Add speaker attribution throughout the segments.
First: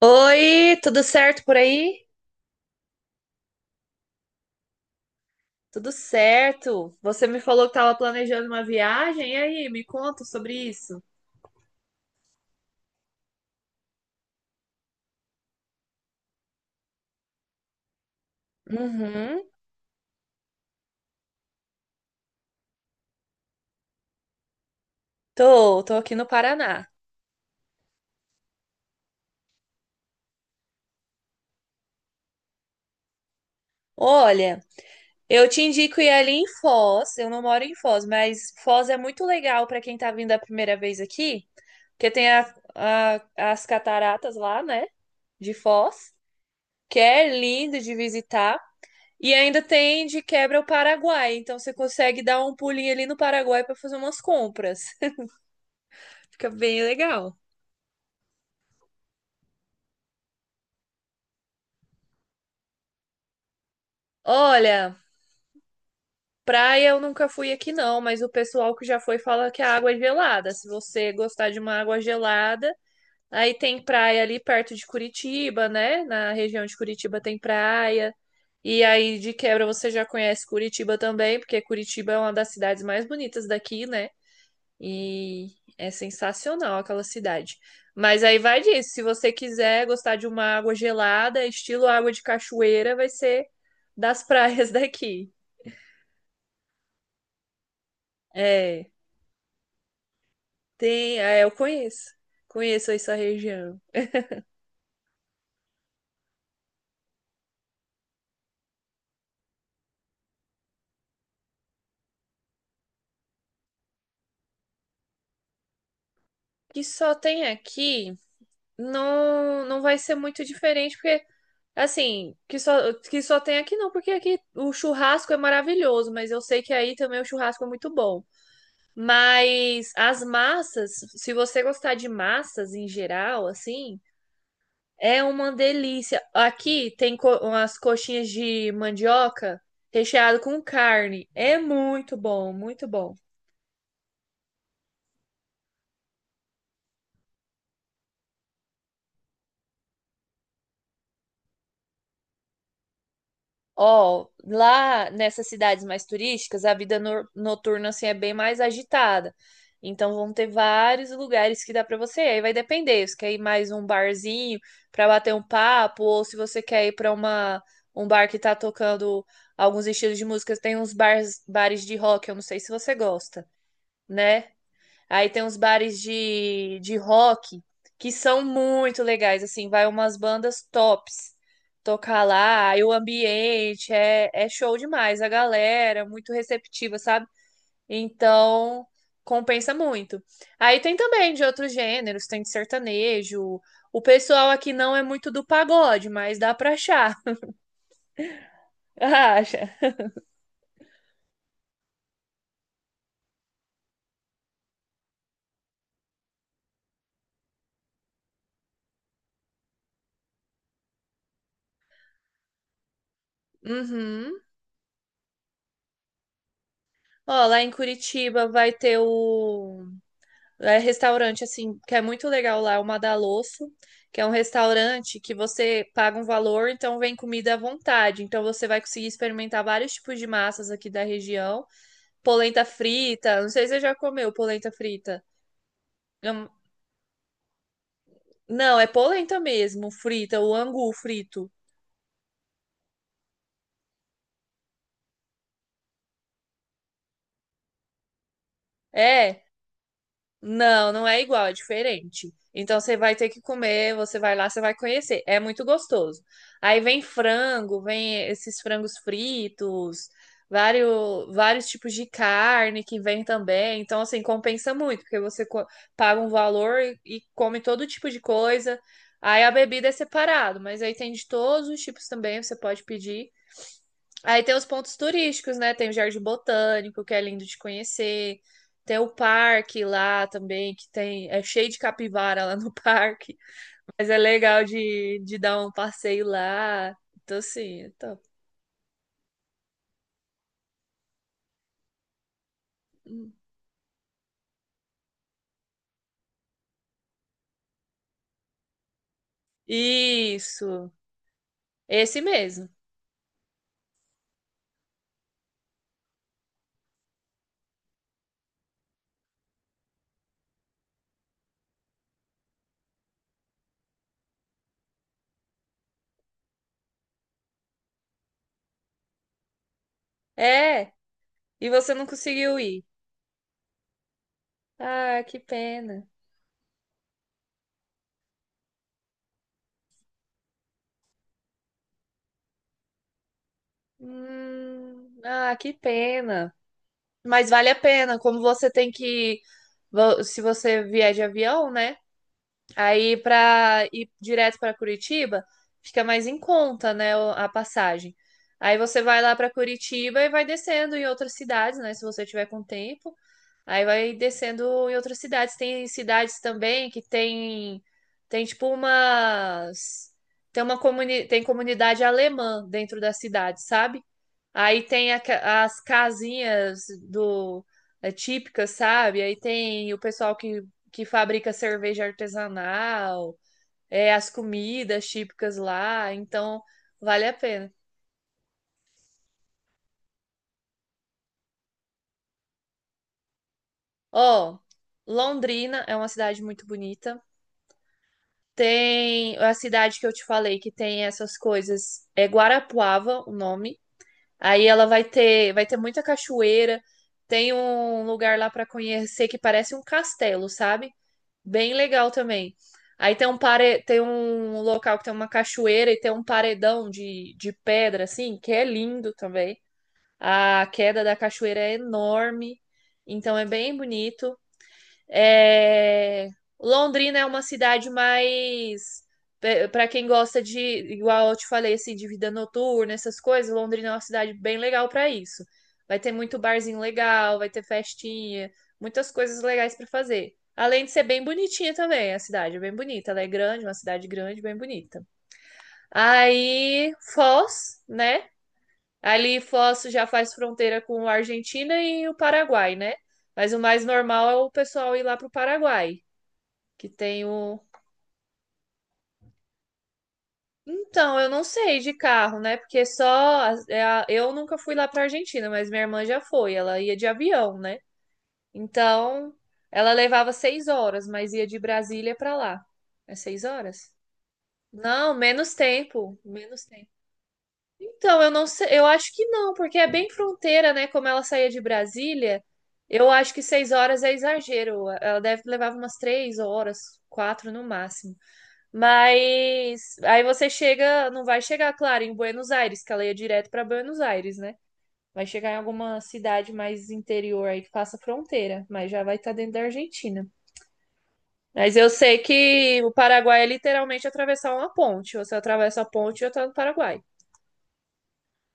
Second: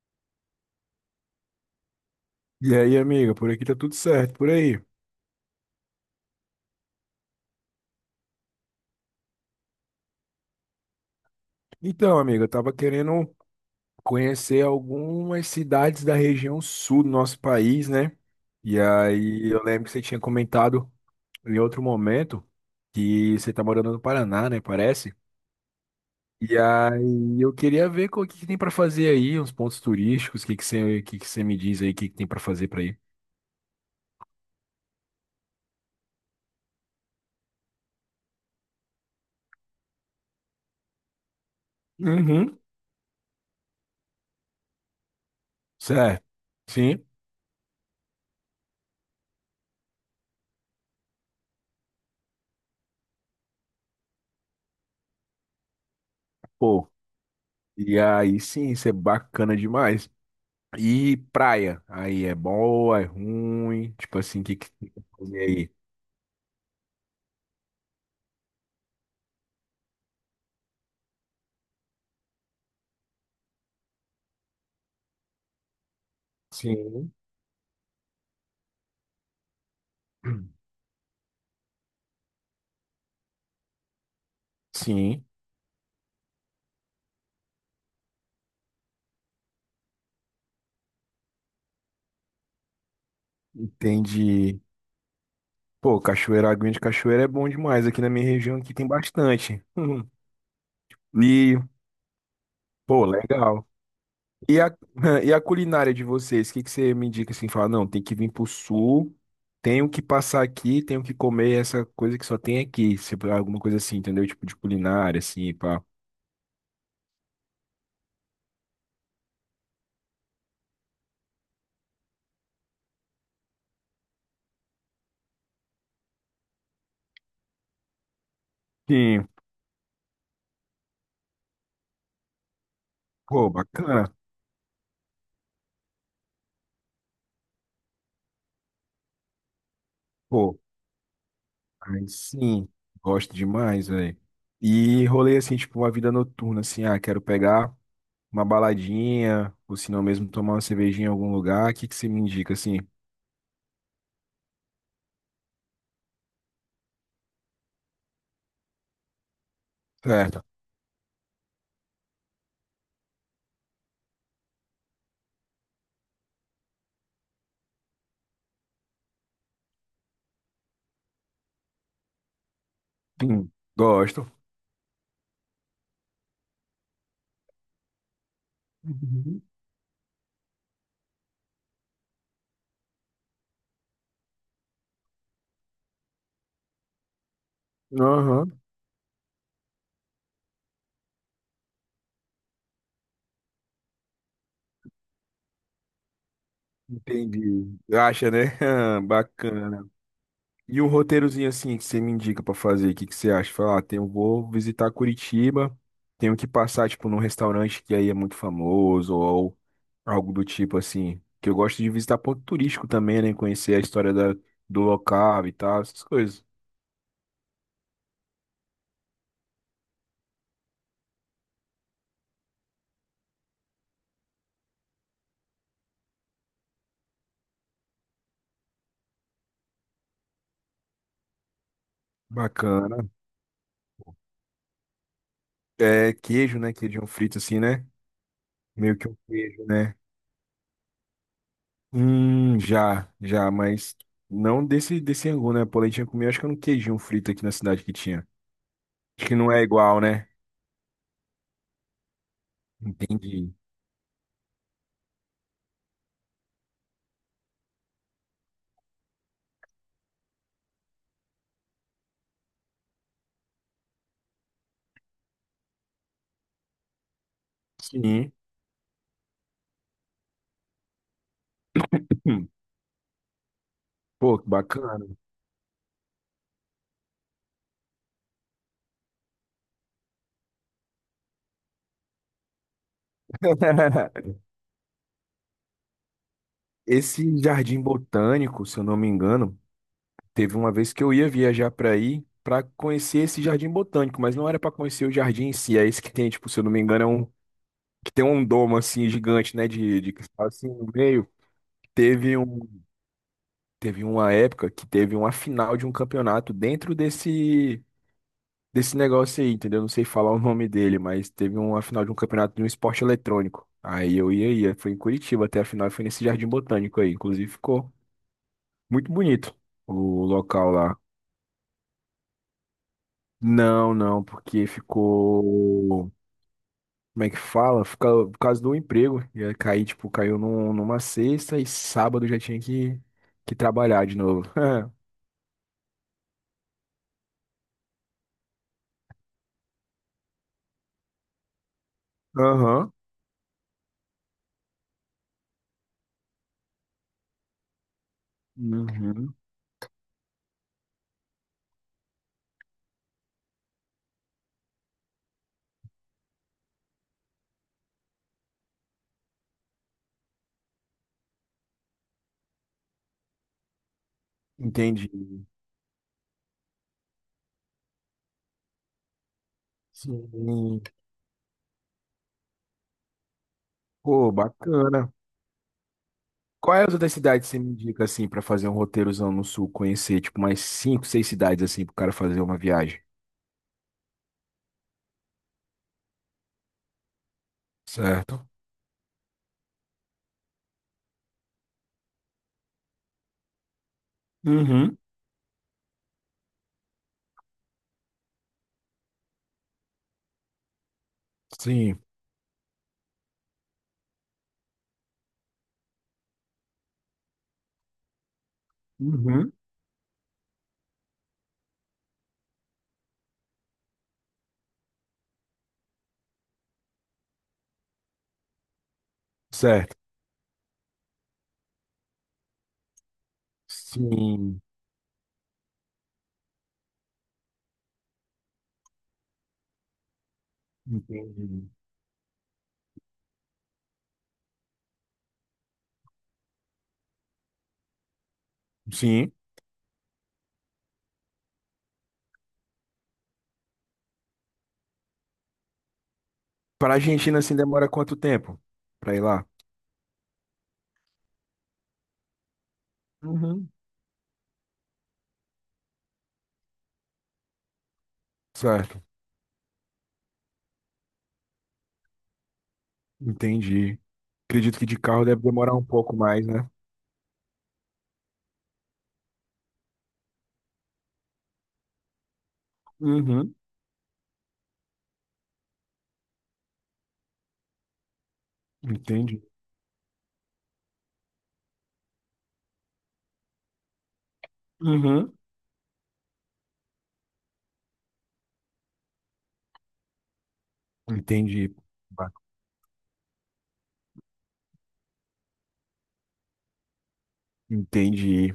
Speaker 1: Oi, tudo certo por aí?
Speaker 2: E aí, amiga, por aqui tá tudo certo, por aí.
Speaker 1: Tudo certo. Você me falou que estava planejando uma viagem, e aí, me conta sobre isso.
Speaker 2: Então, amiga, eu tava querendo conhecer algumas cidades da região sul do nosso país, né? E
Speaker 1: Uhum.
Speaker 2: aí, eu lembro que você tinha comentado em outro momento que você tá morando no Paraná, né? Parece.
Speaker 1: Tô aqui no
Speaker 2: E
Speaker 1: Paraná.
Speaker 2: aí, eu queria ver o que que tem pra fazer aí, uns pontos turísticos, o que que você me diz aí, o que que tem pra fazer pra ir?
Speaker 1: Olha, eu te indico ir ali em Foz. Eu não moro em Foz, mas Foz é muito legal para quem tá vindo a primeira vez aqui, porque tem
Speaker 2: Uhum.
Speaker 1: as cataratas lá, né, de Foz,
Speaker 2: Certo.
Speaker 1: que
Speaker 2: Sim.
Speaker 1: é lindo de visitar. E ainda tem de quebra o Paraguai, então você consegue dar um pulinho ali no Paraguai para fazer umas compras. Fica bem
Speaker 2: Pô.
Speaker 1: legal.
Speaker 2: E aí, sim, isso é bacana demais. E praia, aí é boa, é ruim, tipo assim, o que que tem
Speaker 1: Olha,
Speaker 2: que fazer aí?
Speaker 1: praia eu nunca fui aqui não, mas o pessoal que já foi fala que a água é gelada. Se você gostar de uma água gelada, aí tem praia ali perto de Curitiba, né? Na região de
Speaker 2: Sim.
Speaker 1: Curitiba tem praia. E aí de quebra você já conhece Curitiba também, porque Curitiba é uma das cidades mais bonitas daqui, né?
Speaker 2: Sim,
Speaker 1: E é sensacional aquela cidade. Mas aí vai disso, se você quiser gostar de uma água gelada, estilo água de cachoeira, vai ser das
Speaker 2: entendi.
Speaker 1: praias daqui.
Speaker 2: Pô, cachoeira, aguinha de cachoeira é bom demais, aqui na minha região aqui tem
Speaker 1: É,
Speaker 2: bastante. Uhum.
Speaker 1: tem, é, eu
Speaker 2: E,
Speaker 1: conheço. Conheço
Speaker 2: pô,
Speaker 1: essa
Speaker 2: legal.
Speaker 1: região.
Speaker 2: E a, e a culinária de vocês, o que que você me indica assim, fala, não, tem que vir pro sul, tenho que passar aqui, tenho que comer essa coisa que só tem aqui, se alguma coisa assim, entendeu? Tipo de culinária, assim, pá.
Speaker 1: Que só tem aqui, não, não vai ser muito diferente, porque assim, que só tem aqui não, porque aqui o churrasco é maravilhoso, mas eu sei que aí também o churrasco é muito bom.
Speaker 2: Sim,
Speaker 1: Mas as massas, se você gostar de massas em geral,
Speaker 2: pô,
Speaker 1: assim,
Speaker 2: bacana.
Speaker 1: é uma delícia. Aqui tem co umas coxinhas de mandioca recheado
Speaker 2: Pô.
Speaker 1: com carne. É
Speaker 2: Aí
Speaker 1: muito bom,
Speaker 2: sim,
Speaker 1: muito bom.
Speaker 2: gosto demais, velho. E rolê assim, tipo, uma vida noturna, assim, ah, quero pegar uma baladinha, ou se não mesmo tomar uma cervejinha em algum lugar, o que que você me indica, assim?
Speaker 1: Ó, lá nessas cidades mais turísticas, a vida noturna assim é bem mais agitada. Então vão
Speaker 2: Certo.
Speaker 1: ter vários lugares que dá pra você. Aí vai depender, se quer ir mais um barzinho pra bater um papo ou se você quer ir pra uma um bar que tá tocando alguns estilos de música, tem uns bars, bares de rock, eu não sei se você gosta,
Speaker 2: Hum, gosto.
Speaker 1: né? Aí tem uns bares de rock que são muito legais,
Speaker 2: Uhum.
Speaker 1: assim, vai umas bandas tops tocar lá, aí o ambiente é, é show demais, a galera é muito receptiva, sabe?
Speaker 2: Aham,
Speaker 1: Então compensa muito. Aí tem também de outros gêneros, tem de sertanejo. O pessoal aqui não é muito do pagode, mas dá pra achar.
Speaker 2: entendi. Acha, né?
Speaker 1: Acha.
Speaker 2: Bacana. E um roteirozinho assim que você me indica pra fazer, o que que você acha? Falar, ah, tenho, vou visitar Curitiba, tenho que passar, tipo, num restaurante que aí é muito famoso ou algo do tipo assim. Que eu gosto de visitar ponto turístico também, né? Conhecer a
Speaker 1: Uhum.
Speaker 2: do local e tal, essas coisas.
Speaker 1: Ó, lá em Curitiba vai ter o é restaurante assim, que é muito legal lá, é o Madalosso, que é um restaurante que você paga um valor, então vem comida à vontade. Então você vai conseguir experimentar vários tipos de massas aqui da região. Polenta
Speaker 2: Bacana.
Speaker 1: frita, não sei se você já comeu polenta frita.
Speaker 2: É
Speaker 1: Não,
Speaker 2: queijo, né? Queijão frito assim, né?
Speaker 1: não, é
Speaker 2: Meio que um
Speaker 1: polenta
Speaker 2: queijo,
Speaker 1: mesmo,
Speaker 2: né?
Speaker 1: frita, o angu frito.
Speaker 2: Já, mas não desse angu, né? Polentinha comi, acho que era um queijinho frito aqui na cidade que tinha. Acho que
Speaker 1: É.
Speaker 2: não é igual, né?
Speaker 1: Não, não é igual, é diferente. Então você vai ter que
Speaker 2: Entendi.
Speaker 1: comer, você vai lá, você vai conhecer. É muito gostoso. Aí vem frango, vem esses frangos fritos, vários, vários tipos de carne que vem também. Então, assim, compensa muito, porque você paga um valor e come todo tipo de
Speaker 2: Sim.
Speaker 1: coisa. Aí a bebida é separado, mas aí tem de todos os tipos também,
Speaker 2: Hum.
Speaker 1: você pode pedir.
Speaker 2: Pô,
Speaker 1: Aí
Speaker 2: que
Speaker 1: tem os pontos
Speaker 2: bacana.
Speaker 1: turísticos, né? Tem o Jardim Botânico, que é lindo de conhecer. Tem o parque lá também, que tem, é cheio de capivara lá no parque. Mas é legal de dar um passeio lá. Então,
Speaker 2: Esse jardim
Speaker 1: assim, é top.
Speaker 2: botânico, se eu não me engano, teve uma vez que eu ia viajar para aí para conhecer esse jardim botânico, mas não era para conhecer o jardim em si, é esse que tem, tipo, se eu não me engano, é um que tem um domo assim gigante, né, de cristal assim no
Speaker 1: Isso,
Speaker 2: meio.
Speaker 1: esse
Speaker 2: Teve um,
Speaker 1: mesmo.
Speaker 2: teve uma época que teve uma final de um campeonato dentro desse negócio aí, entendeu? Não sei falar o nome dele, mas teve uma final de um campeonato de um esporte eletrônico. Aí eu ia. Foi em Curitiba até a final, e foi nesse Jardim Botânico aí. Inclusive ficou muito bonito o local
Speaker 1: É,
Speaker 2: lá.
Speaker 1: e você não conseguiu ir.
Speaker 2: Não, porque
Speaker 1: Ah, que pena.
Speaker 2: ficou. Como é que fala? Fica, por causa do emprego. Ia cair, tipo, caiu numa sexta e sábado já tinha que trabalhar de novo. É.
Speaker 1: Ah, que pena. Mas vale a pena, como você tem que, se você vier de avião, né?
Speaker 2: Aham.
Speaker 1: Aí, para ir direto para Curitiba, fica mais em conta, né, a passagem. Aí você vai
Speaker 2: Uhum.
Speaker 1: lá para Curitiba e vai descendo em outras cidades, né, se você tiver com tempo. Aí vai descendo em outras cidades. Tem cidades também que tem tem tipo umas tem uma comuni... tem comunidade alemã dentro da cidade, sabe? Aí
Speaker 2: Entendi.
Speaker 1: tem as casinhas do é, típicas, sabe? Aí tem o pessoal
Speaker 2: Sim.
Speaker 1: que fabrica cerveja artesanal, é, as
Speaker 2: Pô,
Speaker 1: comidas
Speaker 2: bacana.
Speaker 1: típicas lá, então
Speaker 2: Qual é as outras
Speaker 1: vale a
Speaker 2: cidades que você me
Speaker 1: pena.
Speaker 2: indica assim pra fazer um roteirozão no sul, conhecer tipo mais cinco, seis cidades assim pro cara fazer uma viagem?
Speaker 1: Ó, Londrina é uma cidade muito bonita.
Speaker 2: Certo.
Speaker 1: Tem a cidade que eu te falei que tem essas coisas, é Guarapuava o nome. Aí ela
Speaker 2: Uhum.
Speaker 1: vai ter muita cachoeira. Tem um lugar lá para conhecer que parece um castelo, sabe? Bem
Speaker 2: Sim.
Speaker 1: legal também. Aí tem um pare... tem um local que tem uma cachoeira e tem um paredão de pedra, assim, que é lindo
Speaker 2: Uhum.
Speaker 1: também. A queda da cachoeira é enorme, então é bem bonito. É, Londrina é uma cidade mais para
Speaker 2: Certo.
Speaker 1: quem gosta de, igual eu te falei, assim, de vida noturna, essas coisas, Londrina é uma cidade bem
Speaker 2: Sim.
Speaker 1: legal para isso. Vai ter muito barzinho legal, vai ter festinha, muitas coisas legais para fazer. Além de ser bem
Speaker 2: Entendi.
Speaker 1: bonitinha também, a cidade é bem bonita, ela é grande, uma cidade grande, bem bonita. Aí, Foz, né?
Speaker 2: Sim.
Speaker 1: Ali Foz já faz fronteira com a Argentina e o Paraguai, né? Mas o mais normal é o pessoal ir lá pro Paraguai que
Speaker 2: Para
Speaker 1: tem
Speaker 2: Argentina assim
Speaker 1: o.
Speaker 2: demora quanto tempo pra ir lá?
Speaker 1: Então, eu não sei de carro, né? Porque só.
Speaker 2: Uhum.
Speaker 1: É eu nunca fui lá pra Argentina, mas minha irmã já foi. Ela ia de avião, né?
Speaker 2: Certo.
Speaker 1: Então, ela levava 6 horas, mas ia de Brasília pra lá. É 6 horas?
Speaker 2: Entendi. Acredito que de
Speaker 1: Não,
Speaker 2: carro deve
Speaker 1: menos
Speaker 2: demorar um pouco
Speaker 1: tempo.
Speaker 2: mais,
Speaker 1: Menos
Speaker 2: né?
Speaker 1: tempo. Então, eu não sei. Eu acho que não, porque é bem fronteira, né? Como ela saía de Brasília, eu acho que
Speaker 2: Uhum.
Speaker 1: 6 horas é exagero. Ela deve levar umas 3 horas, 4 no máximo.
Speaker 2: Entendi.
Speaker 1: Mas aí você chega, não vai chegar, claro, em Buenos Aires, que ela ia direto para Buenos Aires, né? Vai
Speaker 2: Uhum.
Speaker 1: chegar em alguma cidade mais interior aí que faça fronteira, mas já vai estar dentro da Argentina.
Speaker 2: Entendi.
Speaker 1: Mas eu sei
Speaker 2: Ba-
Speaker 1: que o Paraguai é literalmente atravessar uma ponte. Você atravessa a ponte e já tá no Paraguai.
Speaker 2: Entendi.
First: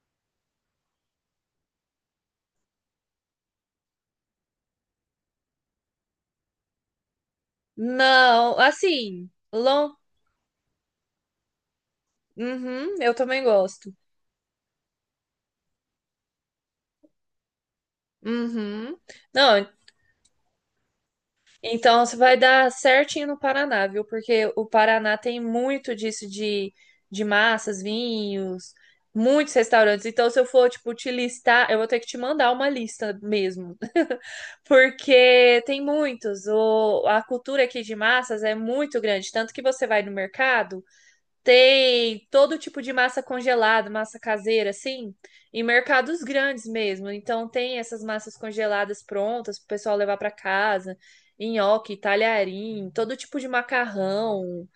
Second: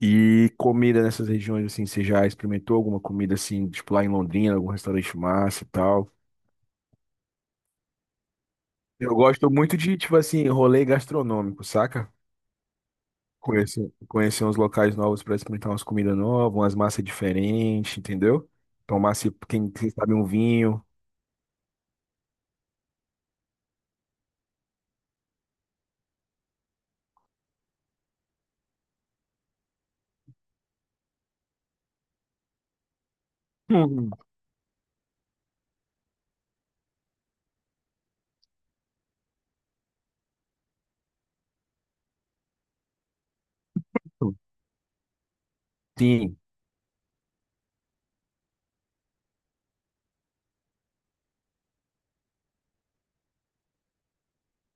Speaker 2: E comida nessas regiões, assim, você já experimentou alguma comida, assim, tipo lá em Londrina, algum restaurante massa e tal?
Speaker 1: Não,
Speaker 2: Eu
Speaker 1: assim,
Speaker 2: gosto muito
Speaker 1: long...
Speaker 2: de, tipo assim, rolê gastronômico, saca?
Speaker 1: Uhum, eu também gosto.
Speaker 2: Conhecer uns locais novos para experimentar umas comidas novas, umas massas diferentes, entendeu?
Speaker 1: Uhum.
Speaker 2: Tomar, se,
Speaker 1: Não,
Speaker 2: quem sabe, um vinho.
Speaker 1: então, você vai dar certinho no Paraná, viu? Porque o Paraná tem muito disso de massas, vinhos, muitos restaurantes. Então, se eu for, tipo, te listar, eu vou ter que te mandar uma lista mesmo. Porque tem muitos. O, a cultura aqui de massas é muito grande. Tanto que você vai no mercado. Tem todo tipo de massa congelada, massa
Speaker 2: Hum.
Speaker 1: caseira, assim, em mercados
Speaker 2: Sim,
Speaker 1: grandes mesmo. Então tem essas massas congeladas prontas para o pessoal levar para casa, nhoque, talharim, todo tipo de macarrão,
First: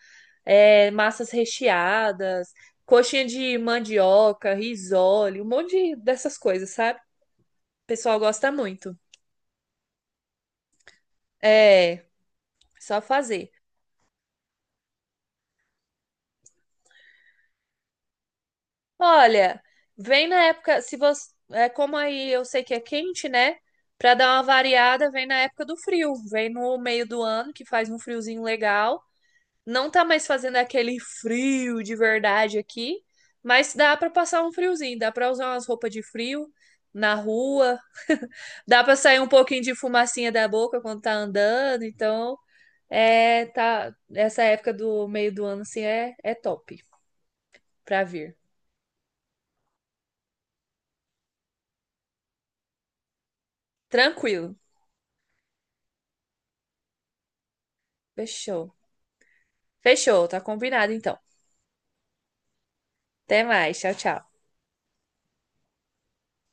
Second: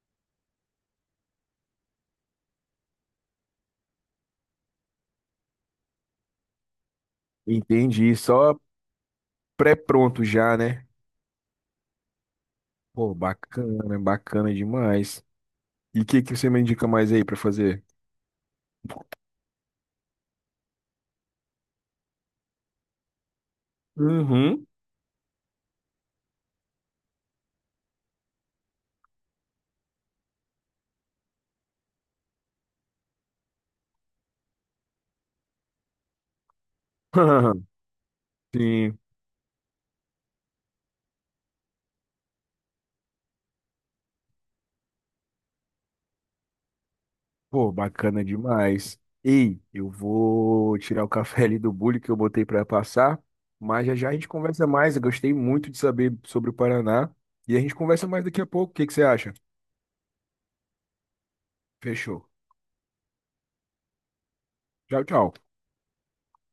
Speaker 1: é, massas recheadas, coxinha de mandioca, risole, um monte dessas coisas, sabe? O
Speaker 2: entendi.
Speaker 1: pessoal gosta
Speaker 2: Só
Speaker 1: muito.
Speaker 2: pré-pronto já, né?
Speaker 1: É, só
Speaker 2: Pô,
Speaker 1: fazer.
Speaker 2: bacana demais. E o que você me indica mais aí pra fazer?
Speaker 1: Olha, vem na época, se você, é como aí eu sei que é quente, né? Pra dar uma
Speaker 2: Uhum.
Speaker 1: variada, vem na época do frio, vem no meio do ano que faz um friozinho legal. Não tá mais fazendo aquele frio de verdade aqui, mas dá pra passar um friozinho, dá pra usar umas roupas de frio na rua, dá pra
Speaker 2: Sim.
Speaker 1: sair um pouquinho de fumacinha da boca quando tá andando, então é tá essa época do meio do ano assim é top
Speaker 2: Pô,
Speaker 1: pra
Speaker 2: bacana
Speaker 1: vir.
Speaker 2: demais. Ei, eu vou tirar o café ali do bule que eu botei para passar, mas já já a gente
Speaker 1: Tranquilo.
Speaker 2: conversa mais. Eu gostei muito de saber sobre o Paraná e a gente conversa mais daqui a pouco.
Speaker 1: Fechou.
Speaker 2: O que que você acha?
Speaker 1: Fechou, tá combinado então.
Speaker 2: Fechou.
Speaker 1: Até mais, tchau, tchau.
Speaker 2: Tchau, tchau.